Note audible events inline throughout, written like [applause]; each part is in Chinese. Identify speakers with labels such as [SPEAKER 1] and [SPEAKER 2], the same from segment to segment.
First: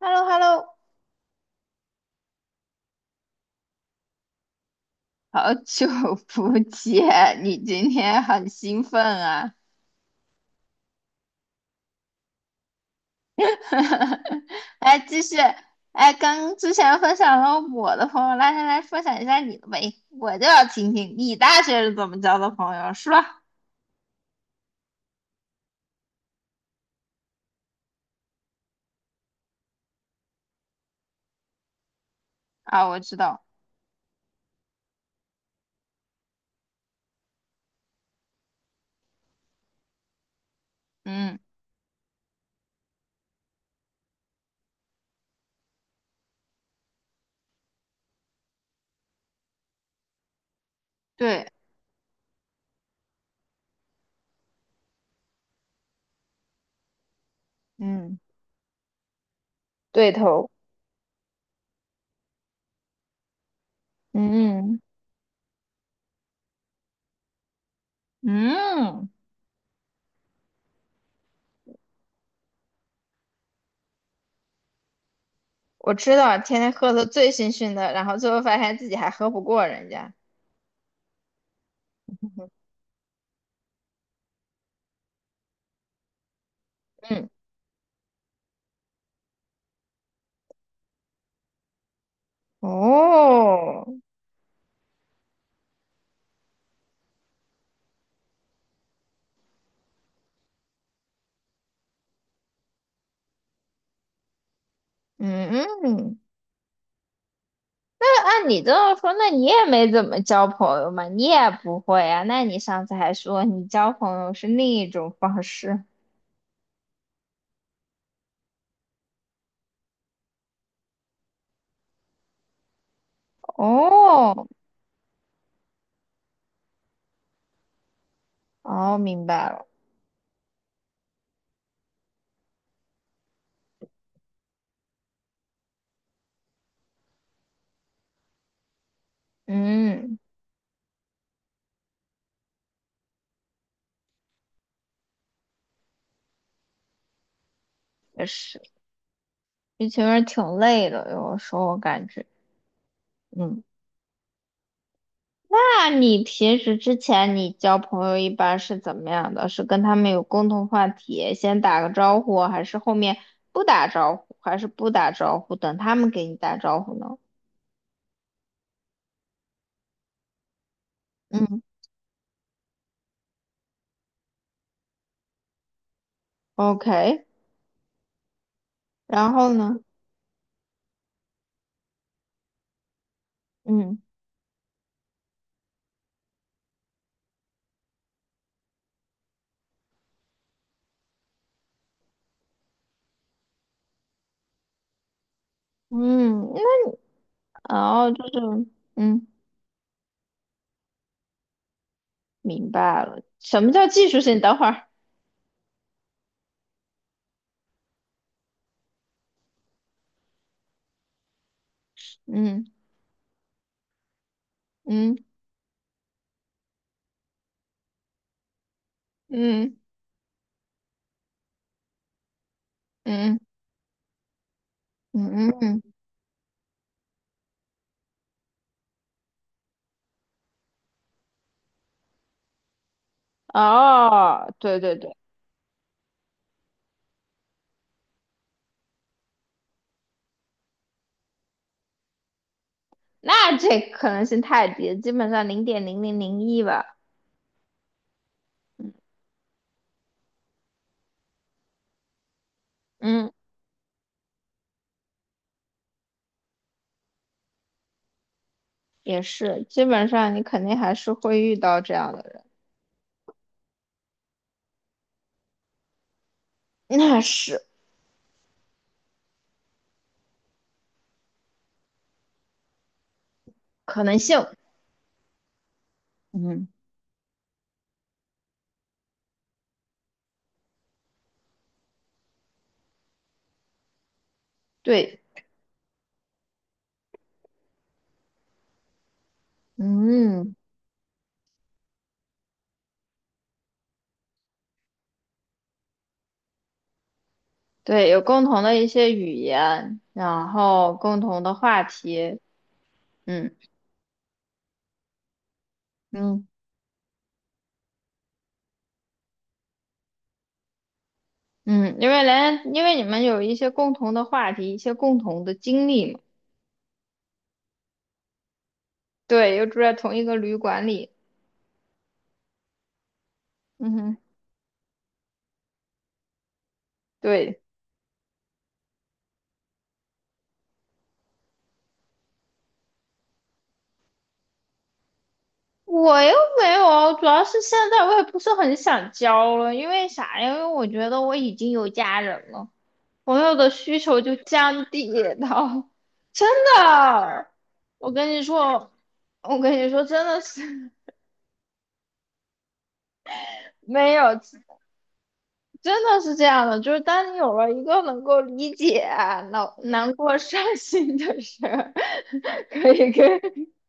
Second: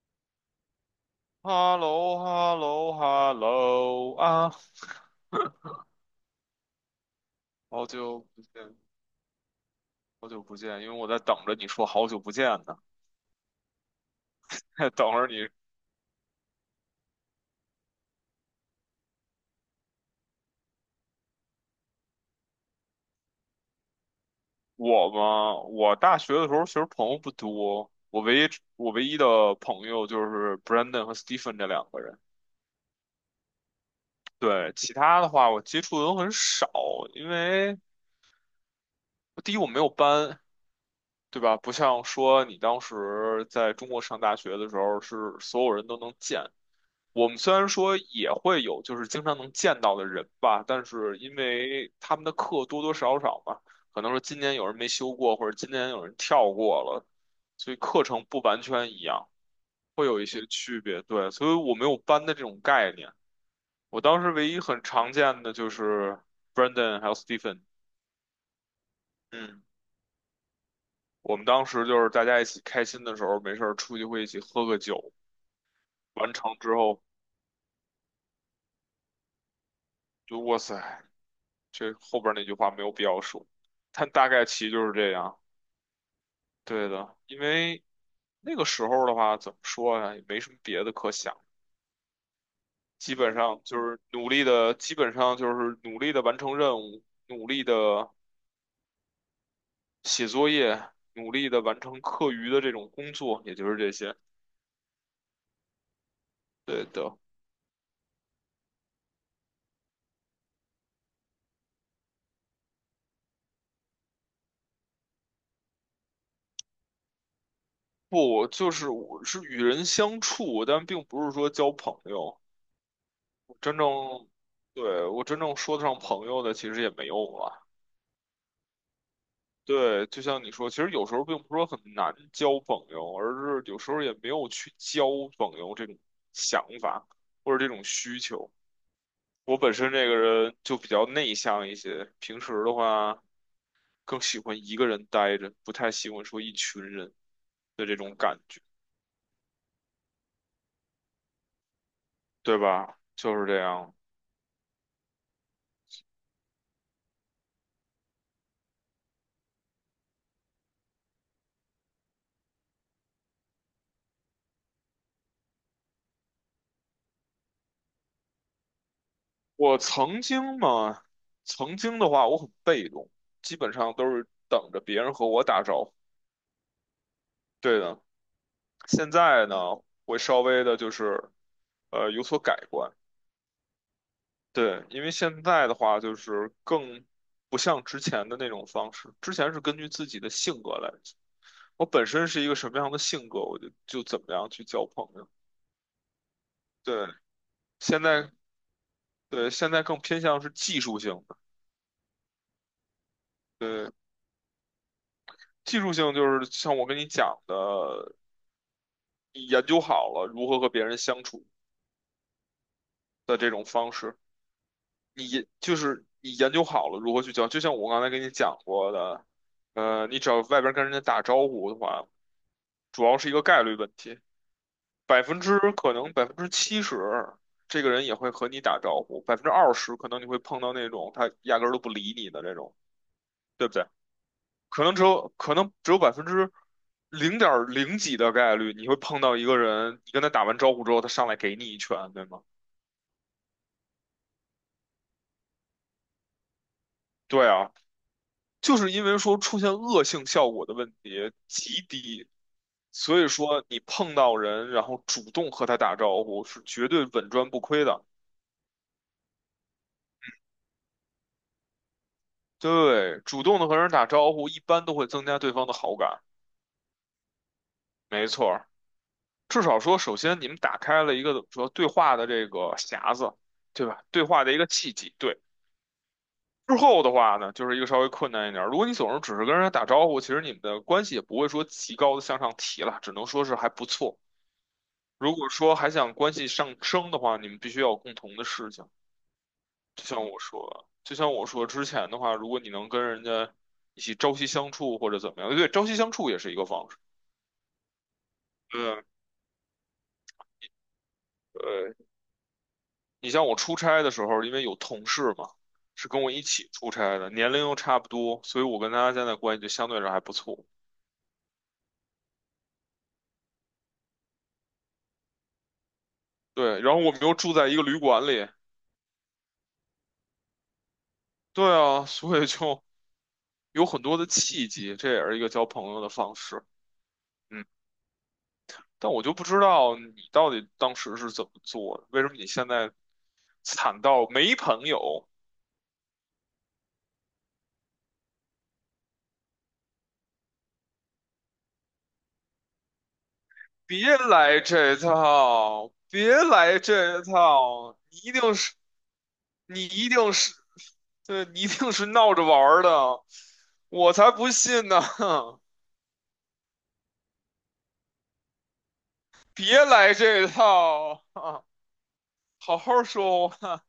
[SPEAKER 1] h e l l o h e l l o
[SPEAKER 2] h e l l o h e l l o h e l l o 啊，
[SPEAKER 1] 好久不见，你
[SPEAKER 2] 好
[SPEAKER 1] 今
[SPEAKER 2] 久
[SPEAKER 1] 天
[SPEAKER 2] 不
[SPEAKER 1] 很
[SPEAKER 2] 见，
[SPEAKER 1] 兴奋啊！
[SPEAKER 2] 好久不见，因为我在等着你说好久不见呢，
[SPEAKER 1] [laughs]
[SPEAKER 2] [laughs]
[SPEAKER 1] 哎，
[SPEAKER 2] 等
[SPEAKER 1] 继
[SPEAKER 2] 着
[SPEAKER 1] 续，
[SPEAKER 2] 你。
[SPEAKER 1] 哎，刚之前分享了我的朋友，来来来，分享一下你的呗，我就要听听你大学是怎么交的朋友，是吧？
[SPEAKER 2] 我嘛，我大学的时候其实朋友不多，我唯一的朋友就是 Brandon 和 Stephen 这两个人，
[SPEAKER 1] 啊，我知道。
[SPEAKER 2] 对，其他的话我接触的都很少，因为第一我没有班，
[SPEAKER 1] 嗯。
[SPEAKER 2] 对吧？不像说你当时在中国上大学的时候是所有人都能见。我们虽然说也会有，就是经常能见到的人吧，但是因
[SPEAKER 1] 对。
[SPEAKER 2] 为他们的课多多少少嘛，可能说今年有人没修过，或者今年有人跳过了，所以课
[SPEAKER 1] 嗯。
[SPEAKER 2] 程不完全一样，会
[SPEAKER 1] 对
[SPEAKER 2] 有一些
[SPEAKER 1] 头。
[SPEAKER 2] 区别。对，所以我没有班的这种概念。我当时唯一
[SPEAKER 1] 嗯。
[SPEAKER 2] 很常见的就是 b r e n d a n 还有 Stephen，
[SPEAKER 1] 嗯
[SPEAKER 2] 嗯，我们当时就是大家一起开心的时候，没事儿出去会一起喝个酒，
[SPEAKER 1] 我知
[SPEAKER 2] 完
[SPEAKER 1] 道，
[SPEAKER 2] 成
[SPEAKER 1] 天天
[SPEAKER 2] 之
[SPEAKER 1] 喝
[SPEAKER 2] 后
[SPEAKER 1] 的醉醺醺的，然后最后发现自己还喝不过人家。
[SPEAKER 2] 就哇塞。这后边那句话没有必要说，但大概其就是这样。对的，
[SPEAKER 1] 嗯。
[SPEAKER 2] 因为那个时候的话，怎么说呀，也没什么别的可想，基本上就
[SPEAKER 1] 哦。
[SPEAKER 2] 是努力的，基本上就是努力的完成任务，努力的写作业，努力的完成课余的这种工作，也就是这些。
[SPEAKER 1] 嗯嗯。
[SPEAKER 2] 对的，
[SPEAKER 1] 按你这么说，那你也没怎么交朋友嘛，你也不会啊。那你上次还说你交朋友是另一种方式。
[SPEAKER 2] 不，就是我是与人相处，但并不是说交朋友。我真正，
[SPEAKER 1] 哦。
[SPEAKER 2] 对，我真正说得上朋友的，其实也没有了。
[SPEAKER 1] 哦，明白了。
[SPEAKER 2] 对，就像你说，其实有时候并不是说很难交朋友，而是有时候也没有去交朋友这种想法或者这种需求。我本身这个
[SPEAKER 1] 嗯。
[SPEAKER 2] 人就比较内向一些，平时的话更喜欢一个人待着，不太喜欢说一群人的这种
[SPEAKER 1] 也
[SPEAKER 2] 感
[SPEAKER 1] 是，
[SPEAKER 2] 觉，
[SPEAKER 1] 一群人挺累的，有时候我感觉。
[SPEAKER 2] 对吧？就是这
[SPEAKER 1] 嗯，
[SPEAKER 2] 样。
[SPEAKER 1] 那你平时之前你交朋友一般是怎么样的？是跟他们有共同话题，先打个招呼，还是后面不打招呼，等他们给你打招呼呢？
[SPEAKER 2] 我曾经嘛，
[SPEAKER 1] 嗯
[SPEAKER 2] 曾经的话我很被动，基本上都是等着别人和我打招呼。
[SPEAKER 1] ，OK，
[SPEAKER 2] 对的。现
[SPEAKER 1] 然
[SPEAKER 2] 在
[SPEAKER 1] 后
[SPEAKER 2] 呢，
[SPEAKER 1] 呢？
[SPEAKER 2] 会稍微的就是有所改观。
[SPEAKER 1] 嗯。
[SPEAKER 2] 对，因为现在的话就是更不像之前的那种方式，之前是根据自己的性格来，我本身是一个什么样的性格，我就怎么样去交朋友。
[SPEAKER 1] 嗯，因为
[SPEAKER 2] 对，现
[SPEAKER 1] 哦，就
[SPEAKER 2] 在
[SPEAKER 1] 是嗯，
[SPEAKER 2] 对，现在更偏向是技术性的，
[SPEAKER 1] 明白了，什么叫
[SPEAKER 2] 对，
[SPEAKER 1] 技术性？等会儿。
[SPEAKER 2] 技术性就是像我跟你讲的，你研究好了如何和别人相处
[SPEAKER 1] 嗯
[SPEAKER 2] 的这种方式。
[SPEAKER 1] 嗯
[SPEAKER 2] 就是你研究好了如何去教，就像我刚才跟你讲过的，
[SPEAKER 1] 嗯
[SPEAKER 2] 你只要外边跟人家打招呼的话，主要是一
[SPEAKER 1] 嗯
[SPEAKER 2] 个概率问题，百分
[SPEAKER 1] 嗯
[SPEAKER 2] 之
[SPEAKER 1] 嗯。
[SPEAKER 2] 可能百分之七十，这个人也会和你打招呼，百分之二十可能你会碰到那种他压根儿都不理你的这种，对不对？
[SPEAKER 1] 哦，对
[SPEAKER 2] 可
[SPEAKER 1] 对
[SPEAKER 2] 能只
[SPEAKER 1] 对。
[SPEAKER 2] 有可能只有百分之零点零几的概率，你会碰到一个人，你跟他打完招呼之后，他上来给你一拳，对吗？
[SPEAKER 1] 那这可能性太低了基本上零点零零零一吧。
[SPEAKER 2] 对啊，就是因为说出现恶性效果的问题极低，所以
[SPEAKER 1] 嗯，
[SPEAKER 2] 说你碰到人，然后主动和他打招呼是绝对稳赚不亏的。
[SPEAKER 1] 也是，基本上你肯定还是会遇到这样的人。
[SPEAKER 2] 对，主动的和人打招呼，一般都会增加对方的好感。
[SPEAKER 1] 那是
[SPEAKER 2] 没错儿，至少说，首先你们打开了一个怎么说对话的这个匣子，对
[SPEAKER 1] 可
[SPEAKER 2] 吧？
[SPEAKER 1] 能
[SPEAKER 2] 对
[SPEAKER 1] 性。
[SPEAKER 2] 话的一个契机。对，
[SPEAKER 1] 嗯。
[SPEAKER 2] 之后的话呢，就是一个稍微困难一点儿。如果你总是只是跟人家打招呼，其实你们的关系也不会说极高的向上提了，只能说是还不错。
[SPEAKER 1] 对。
[SPEAKER 2] 如果说还想关系上升的话，你们必须要有共同的事情。就像我
[SPEAKER 1] 嗯，
[SPEAKER 2] 说，就像我说之前的话，如果你能跟人家一起朝夕相处或者怎么样，对，朝夕相处也是一个方式。
[SPEAKER 1] 对，有共同的一
[SPEAKER 2] 对啊，
[SPEAKER 1] 些语言，然后共同的话
[SPEAKER 2] 呃，
[SPEAKER 1] 题。
[SPEAKER 2] 你像我
[SPEAKER 1] 嗯。
[SPEAKER 2] 出差的时候，因为有同事嘛，是跟我一
[SPEAKER 1] 嗯。
[SPEAKER 2] 起出差的，年龄又差不多，所以我跟他现在关系就相对上还不错。
[SPEAKER 1] 嗯，因为连因为你们有一些共同的话题，一些共同的经历嘛。
[SPEAKER 2] 对，然后我们又住在一个旅馆里，
[SPEAKER 1] 对，又住在同一个旅馆里。
[SPEAKER 2] 对啊，所以就有
[SPEAKER 1] 嗯
[SPEAKER 2] 很
[SPEAKER 1] 哼。
[SPEAKER 2] 多的契机，这也是一个交朋友的方式。
[SPEAKER 1] 对。
[SPEAKER 2] 嗯。但我就不知道你到底当时是怎么做的，为什么你现在惨到没朋友？
[SPEAKER 1] 我又没有，主要是现在我也不是很想交了，因为啥呀？因为我觉得我已经有家人了，朋友的需
[SPEAKER 2] 别
[SPEAKER 1] 求就
[SPEAKER 2] 来
[SPEAKER 1] 降
[SPEAKER 2] 这
[SPEAKER 1] 低到。
[SPEAKER 2] 套，
[SPEAKER 1] [laughs]
[SPEAKER 2] 别
[SPEAKER 1] 真
[SPEAKER 2] 来这
[SPEAKER 1] 的，
[SPEAKER 2] 套，
[SPEAKER 1] 我
[SPEAKER 2] 你
[SPEAKER 1] 跟
[SPEAKER 2] 一
[SPEAKER 1] 你
[SPEAKER 2] 定是，
[SPEAKER 1] 说，我跟
[SPEAKER 2] 你
[SPEAKER 1] 你说，
[SPEAKER 2] 一
[SPEAKER 1] 真
[SPEAKER 2] 定
[SPEAKER 1] 的
[SPEAKER 2] 是，
[SPEAKER 1] 是。
[SPEAKER 2] 对，你一定是闹着玩儿的，
[SPEAKER 1] [laughs]
[SPEAKER 2] 我
[SPEAKER 1] 没
[SPEAKER 2] 才
[SPEAKER 1] 有，
[SPEAKER 2] 不信呢！
[SPEAKER 1] 真的是这样的，就是当你有了一个能够理解
[SPEAKER 2] [laughs]
[SPEAKER 1] 难
[SPEAKER 2] 别
[SPEAKER 1] 难
[SPEAKER 2] 来
[SPEAKER 1] 过、
[SPEAKER 2] 这
[SPEAKER 1] 伤心
[SPEAKER 2] 套
[SPEAKER 1] 的
[SPEAKER 2] 啊，
[SPEAKER 1] 事儿，
[SPEAKER 2] [laughs]
[SPEAKER 1] [laughs]
[SPEAKER 2] 好
[SPEAKER 1] 可
[SPEAKER 2] 好
[SPEAKER 1] 以可
[SPEAKER 2] 说
[SPEAKER 1] 以。
[SPEAKER 2] 话。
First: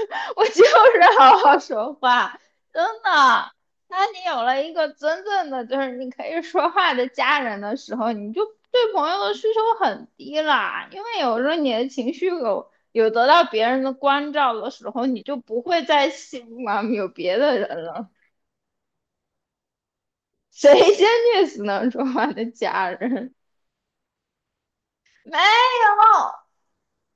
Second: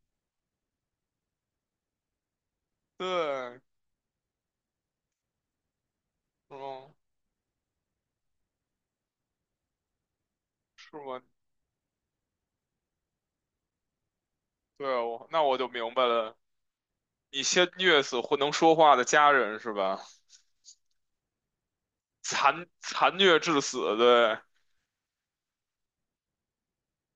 [SPEAKER 1] [laughs] 我就是好好说话，真的。
[SPEAKER 2] 对，
[SPEAKER 1] 当你有了一个真正的就是你可以说话
[SPEAKER 2] 嗯，
[SPEAKER 1] 的家人的时候，你就对朋友的需求很低啦，
[SPEAKER 2] 是
[SPEAKER 1] 因为
[SPEAKER 2] 吗？
[SPEAKER 1] 有时候你的情绪有得到别人的关照的时
[SPEAKER 2] 对，
[SPEAKER 1] 候，你
[SPEAKER 2] 我
[SPEAKER 1] 就
[SPEAKER 2] 那我
[SPEAKER 1] 不
[SPEAKER 2] 就
[SPEAKER 1] 会
[SPEAKER 2] 明白
[SPEAKER 1] 再
[SPEAKER 2] 了，
[SPEAKER 1] 希望 [laughs] 有别
[SPEAKER 2] 你
[SPEAKER 1] 的
[SPEAKER 2] 先
[SPEAKER 1] 人
[SPEAKER 2] 虐
[SPEAKER 1] 了。
[SPEAKER 2] 死会能说话的家人是吧？
[SPEAKER 1] 谁先虐死能说话的
[SPEAKER 2] 残
[SPEAKER 1] 家
[SPEAKER 2] 残
[SPEAKER 1] 人？
[SPEAKER 2] 虐致死，对，
[SPEAKER 1] 没有，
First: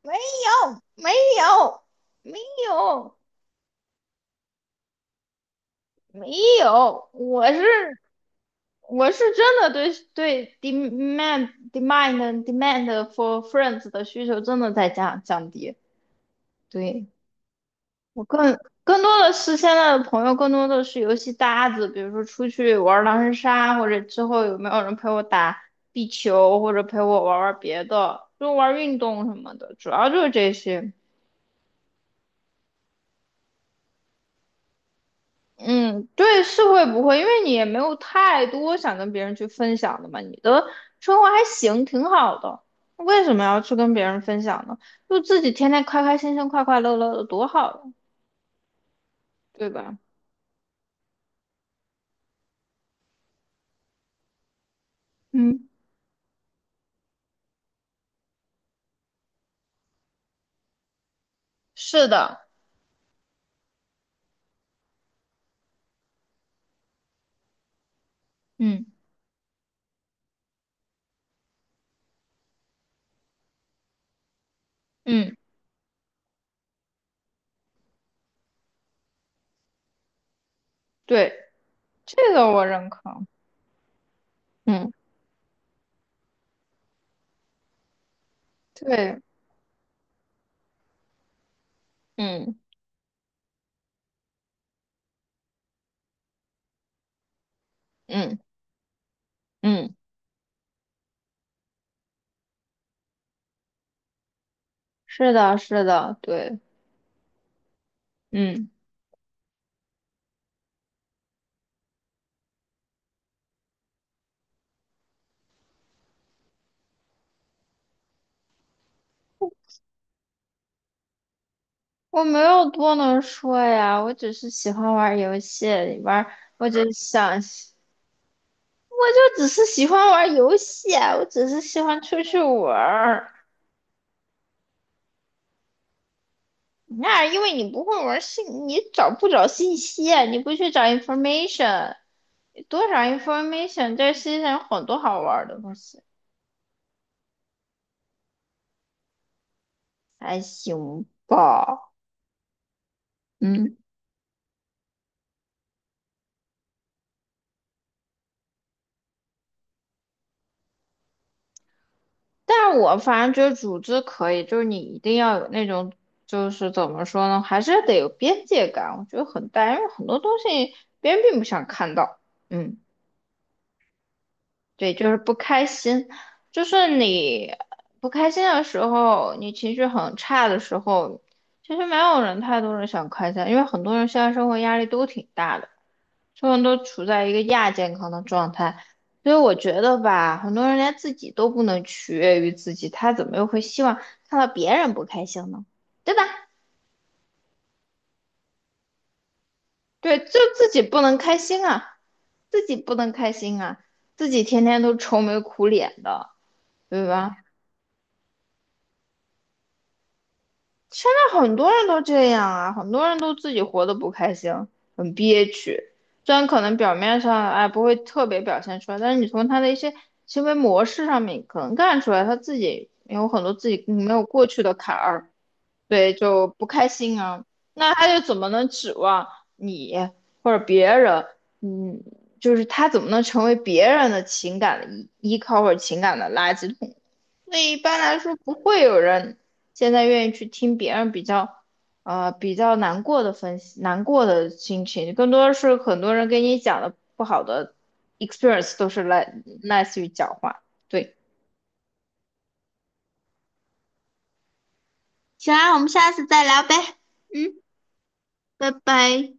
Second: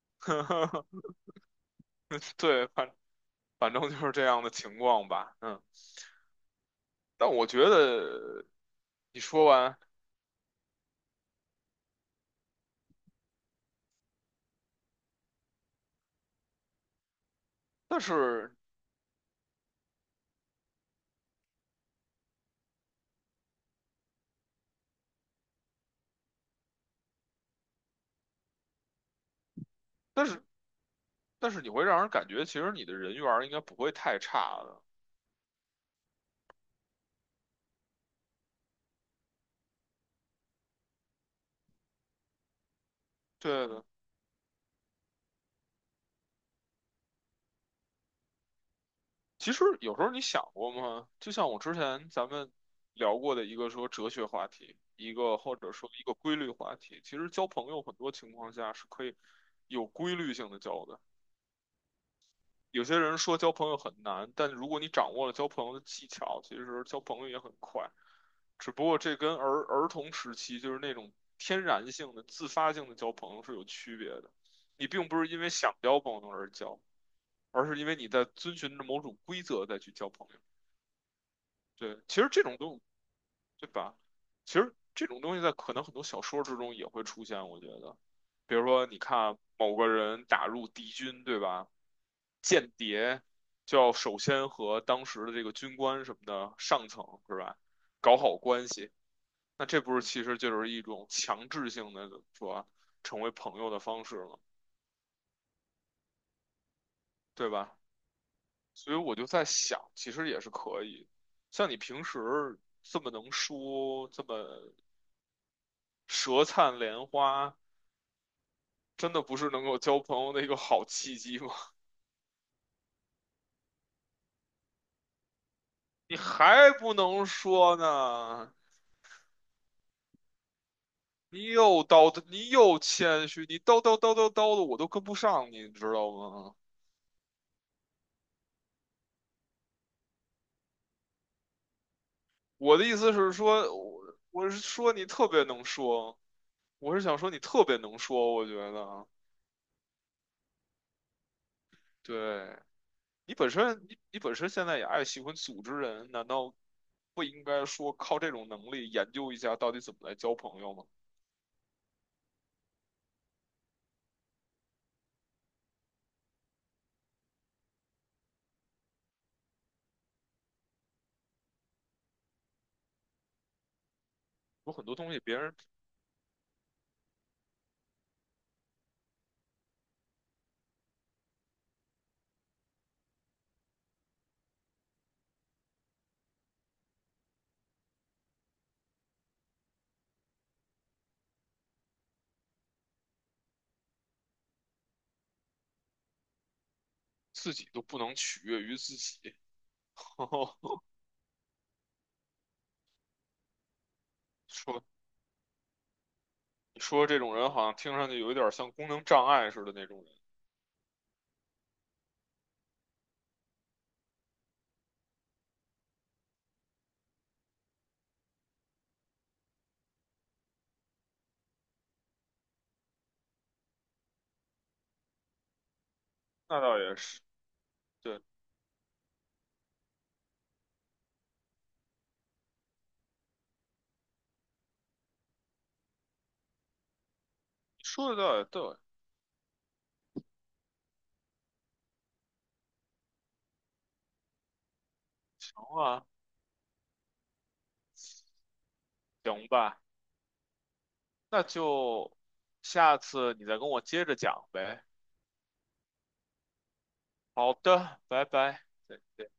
[SPEAKER 1] 没有，
[SPEAKER 2] [laughs]
[SPEAKER 1] 没有，没
[SPEAKER 2] 对，反
[SPEAKER 1] 有，
[SPEAKER 2] 反正就是这样的情况吧，嗯。
[SPEAKER 1] 没有，
[SPEAKER 2] 但我觉得
[SPEAKER 1] 我是
[SPEAKER 2] 你说
[SPEAKER 1] 真的
[SPEAKER 2] 完，
[SPEAKER 1] 对 demand for friends 的需求真的在降低。对，
[SPEAKER 2] 但
[SPEAKER 1] 我
[SPEAKER 2] 是
[SPEAKER 1] 更更多的是现在的朋友，更多的是游戏搭子，比如说出去玩狼人杀，或者之后有没有人陪我打壁球，或者陪我玩玩别的，就玩运动什么的，主要就
[SPEAKER 2] 但
[SPEAKER 1] 是
[SPEAKER 2] 是
[SPEAKER 1] 这些。
[SPEAKER 2] 但是你会让人感觉，其实你的人缘儿应该不会太差的，
[SPEAKER 1] 嗯，对，是会不会？因为你也没有太多想跟别人去分享的嘛，你的生活还行，挺好的，为什么要
[SPEAKER 2] 对
[SPEAKER 1] 去
[SPEAKER 2] 的。
[SPEAKER 1] 跟别人分享呢？就自己天天开开心心、快快乐乐的，多好呀，
[SPEAKER 2] 其实
[SPEAKER 1] 对
[SPEAKER 2] 有
[SPEAKER 1] 吧？
[SPEAKER 2] 时候你想过吗？就像我之前咱们聊过的一个说哲学话题，一个或
[SPEAKER 1] 嗯，
[SPEAKER 2] 者说一个规律话题，其实交朋友很多情况下是可以有规律性的交的。
[SPEAKER 1] 是的。
[SPEAKER 2] 有些人说交朋友很难，但如果你掌握了交朋友的技巧，其实交朋友也很快。只不
[SPEAKER 1] 嗯
[SPEAKER 2] 过这跟儿童时期就是那种天然性的、自发性的交朋友是有区别的。你并不是
[SPEAKER 1] 嗯。
[SPEAKER 2] 因为想交朋友而交，而是因为你在遵循着某种规则再去交朋友。
[SPEAKER 1] 对，
[SPEAKER 2] 对，其实
[SPEAKER 1] 这
[SPEAKER 2] 这
[SPEAKER 1] 个
[SPEAKER 2] 种
[SPEAKER 1] 我
[SPEAKER 2] 都。
[SPEAKER 1] 认可。
[SPEAKER 2] 对吧？其实
[SPEAKER 1] 嗯。
[SPEAKER 2] 这种东西在可能很多小说之中也会出现，我觉得，比如说你
[SPEAKER 1] 对。
[SPEAKER 2] 看某个人打入敌军，对吧？
[SPEAKER 1] 嗯
[SPEAKER 2] 间谍就要首先和当时的这个军官什么的上层是吧，搞好
[SPEAKER 1] 嗯
[SPEAKER 2] 关系。那这
[SPEAKER 1] 嗯。
[SPEAKER 2] 不是其实就是一种强制性的怎么说啊，成为朋友的方式吗？
[SPEAKER 1] 是的，是的，对。
[SPEAKER 2] 对吧？
[SPEAKER 1] 嗯。
[SPEAKER 2] 所以我就在想，其实也是可以。像你平时这么能说，这么舌灿莲花。真的不是能够交朋友的一个好契机吗？
[SPEAKER 1] 我没有多能说呀，我只是喜欢玩游戏，
[SPEAKER 2] [laughs] 你
[SPEAKER 1] 玩，我
[SPEAKER 2] 还
[SPEAKER 1] 只是
[SPEAKER 2] 不能
[SPEAKER 1] 想。
[SPEAKER 2] 说呢，
[SPEAKER 1] 我就只是喜欢玩游戏啊，我
[SPEAKER 2] 你
[SPEAKER 1] 只是喜
[SPEAKER 2] 又
[SPEAKER 1] 欢
[SPEAKER 2] 叨
[SPEAKER 1] 出
[SPEAKER 2] 叨，
[SPEAKER 1] 去
[SPEAKER 2] 你
[SPEAKER 1] 玩
[SPEAKER 2] 又谦
[SPEAKER 1] 儿。
[SPEAKER 2] 虚，你叨叨叨叨叨的，我都跟不上你，你知道吗？
[SPEAKER 1] 那因为你不会玩信，你找不找信息啊？你不去找 information，
[SPEAKER 2] 我的
[SPEAKER 1] 多找
[SPEAKER 2] 意思是说，
[SPEAKER 1] information，这
[SPEAKER 2] 我
[SPEAKER 1] 世界
[SPEAKER 2] 我
[SPEAKER 1] 上有
[SPEAKER 2] 是
[SPEAKER 1] 很
[SPEAKER 2] 说
[SPEAKER 1] 多
[SPEAKER 2] 你
[SPEAKER 1] 好
[SPEAKER 2] 特别
[SPEAKER 1] 玩的
[SPEAKER 2] 能
[SPEAKER 1] 东西，
[SPEAKER 2] 说，我是想说你特别能说，我觉得，
[SPEAKER 1] 还行吧。
[SPEAKER 2] 对，你本
[SPEAKER 1] 嗯，
[SPEAKER 2] 身你你本身现在也爱喜欢组织人，难道不应该说靠这种能力研究一下到底怎么来交朋友吗？
[SPEAKER 1] 但我反正觉得组织可以，就是你一定要有那种，就是怎么说呢，还是得有边界感。我觉得很大，因为很多东西别人并不想看到。嗯。
[SPEAKER 2] 有很
[SPEAKER 1] 对，
[SPEAKER 2] 多
[SPEAKER 1] 就
[SPEAKER 2] 东
[SPEAKER 1] 是
[SPEAKER 2] 西
[SPEAKER 1] 不
[SPEAKER 2] 别人
[SPEAKER 1] 开心，就是你不开心的时候，你情绪很差的时候，其实没有人太多人想开心，因为很多人现在生活压力都挺大的，所有人都处在一个亚健康的状态，所以我觉得吧，很多人连自己都不能取悦于自己，他怎么又会希望看到别人不开心呢？对吧？
[SPEAKER 2] 自己都不能取悦于自己。[laughs]
[SPEAKER 1] 对，就
[SPEAKER 2] 哦，
[SPEAKER 1] 自己不能开心啊，自己不能开心啊，自己天天
[SPEAKER 2] 说
[SPEAKER 1] 都愁眉苦脸的，
[SPEAKER 2] 你说
[SPEAKER 1] 对
[SPEAKER 2] 这种
[SPEAKER 1] 吧？
[SPEAKER 2] 人好像听上去有一点像功能障碍似的那种人，
[SPEAKER 1] 在很多人都这样啊，很多人都自己活得不开心，很憋屈。虽然可能表面上哎不会特别表现出来，但是你从他的一些行为模式上面可能看出来，他自己有很多自己没有过去的坎儿，对，就
[SPEAKER 2] 那
[SPEAKER 1] 不
[SPEAKER 2] 倒
[SPEAKER 1] 开
[SPEAKER 2] 也
[SPEAKER 1] 心
[SPEAKER 2] 是，
[SPEAKER 1] 啊。那他
[SPEAKER 2] 对，
[SPEAKER 1] 又
[SPEAKER 2] 你
[SPEAKER 1] 怎么能指望你或者别人？嗯，就是他怎么能成为别人的情感的依靠或者情感的垃圾桶？所以一般
[SPEAKER 2] 说的
[SPEAKER 1] 来说
[SPEAKER 2] 倒也
[SPEAKER 1] 不
[SPEAKER 2] 对。
[SPEAKER 1] 会有人现在愿意去听别人比较，比较难过的分析，难过的心情，更多
[SPEAKER 2] 然
[SPEAKER 1] 是
[SPEAKER 2] 后
[SPEAKER 1] 很
[SPEAKER 2] 啊，
[SPEAKER 1] 多人给你讲的不好的 experience 都是来
[SPEAKER 2] 行吧，
[SPEAKER 1] 类似于讲话。对，
[SPEAKER 2] 那就下次你再跟我接着讲呗。
[SPEAKER 1] 行啊，我们下次再聊呗。
[SPEAKER 2] 好
[SPEAKER 1] 嗯，
[SPEAKER 2] 的，拜拜。
[SPEAKER 1] 拜
[SPEAKER 2] 再见。
[SPEAKER 1] 拜。